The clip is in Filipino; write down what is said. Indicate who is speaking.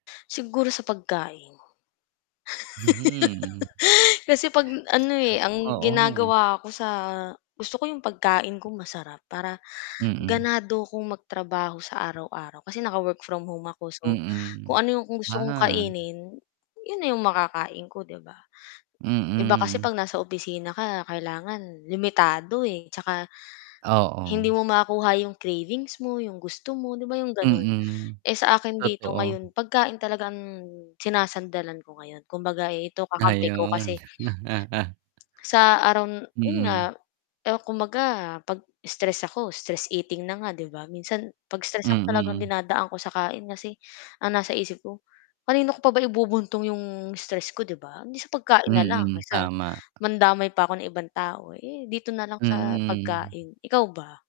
Speaker 1: Siguro sa pagkain.
Speaker 2: Hmm.
Speaker 1: Kasi 'pag ano, eh, ang
Speaker 2: Oo.
Speaker 1: ginagawa ko sa gusto ko 'yong pagkain ko masarap para
Speaker 2: Mm.
Speaker 1: ganado kong magtrabaho sa araw-araw, kasi naka-work from home ako, so,
Speaker 2: Mm,
Speaker 1: kung ano 'yong gusto kong
Speaker 2: ah.
Speaker 1: kainin, 'yon na 'yong makakain ko, 'di ba. Iba kasi
Speaker 2: Mm.
Speaker 1: 'pag nasa opisina ka, kailangan limitado, eh, 'tsaka hindi
Speaker 2: Oo.
Speaker 1: mo makuha 'yong cravings mo, 'yong gusto mo, 'di ba 'yong gano'n,
Speaker 2: Mm,
Speaker 1: eh, sa akin dito
Speaker 2: totoo.
Speaker 1: ngayon pagkain talaga ang sinasandalan ko ngayon kumbaga ito kakampi ko
Speaker 2: Ayun.
Speaker 1: kasi sa araw n 'yon nga,
Speaker 2: Mm.
Speaker 1: eh, kumbaga pag stress ako, stress eating na nga, 'di ba, minsan 'pag stress ako talagang
Speaker 2: Mm.
Speaker 1: dinadaan ko sa kain kasi ang nasa isip ko, "Kanino ko pa ba ibubuntong 'yong stress ko, 'di ba, eh di sa pagkain na lang."
Speaker 2: Mm,
Speaker 1: Kaysa
Speaker 2: tama.
Speaker 1: mandamay pa ako ng ibang tao, eh, dito na lang sa
Speaker 2: Mm.
Speaker 1: pagkain. Ikaw ba?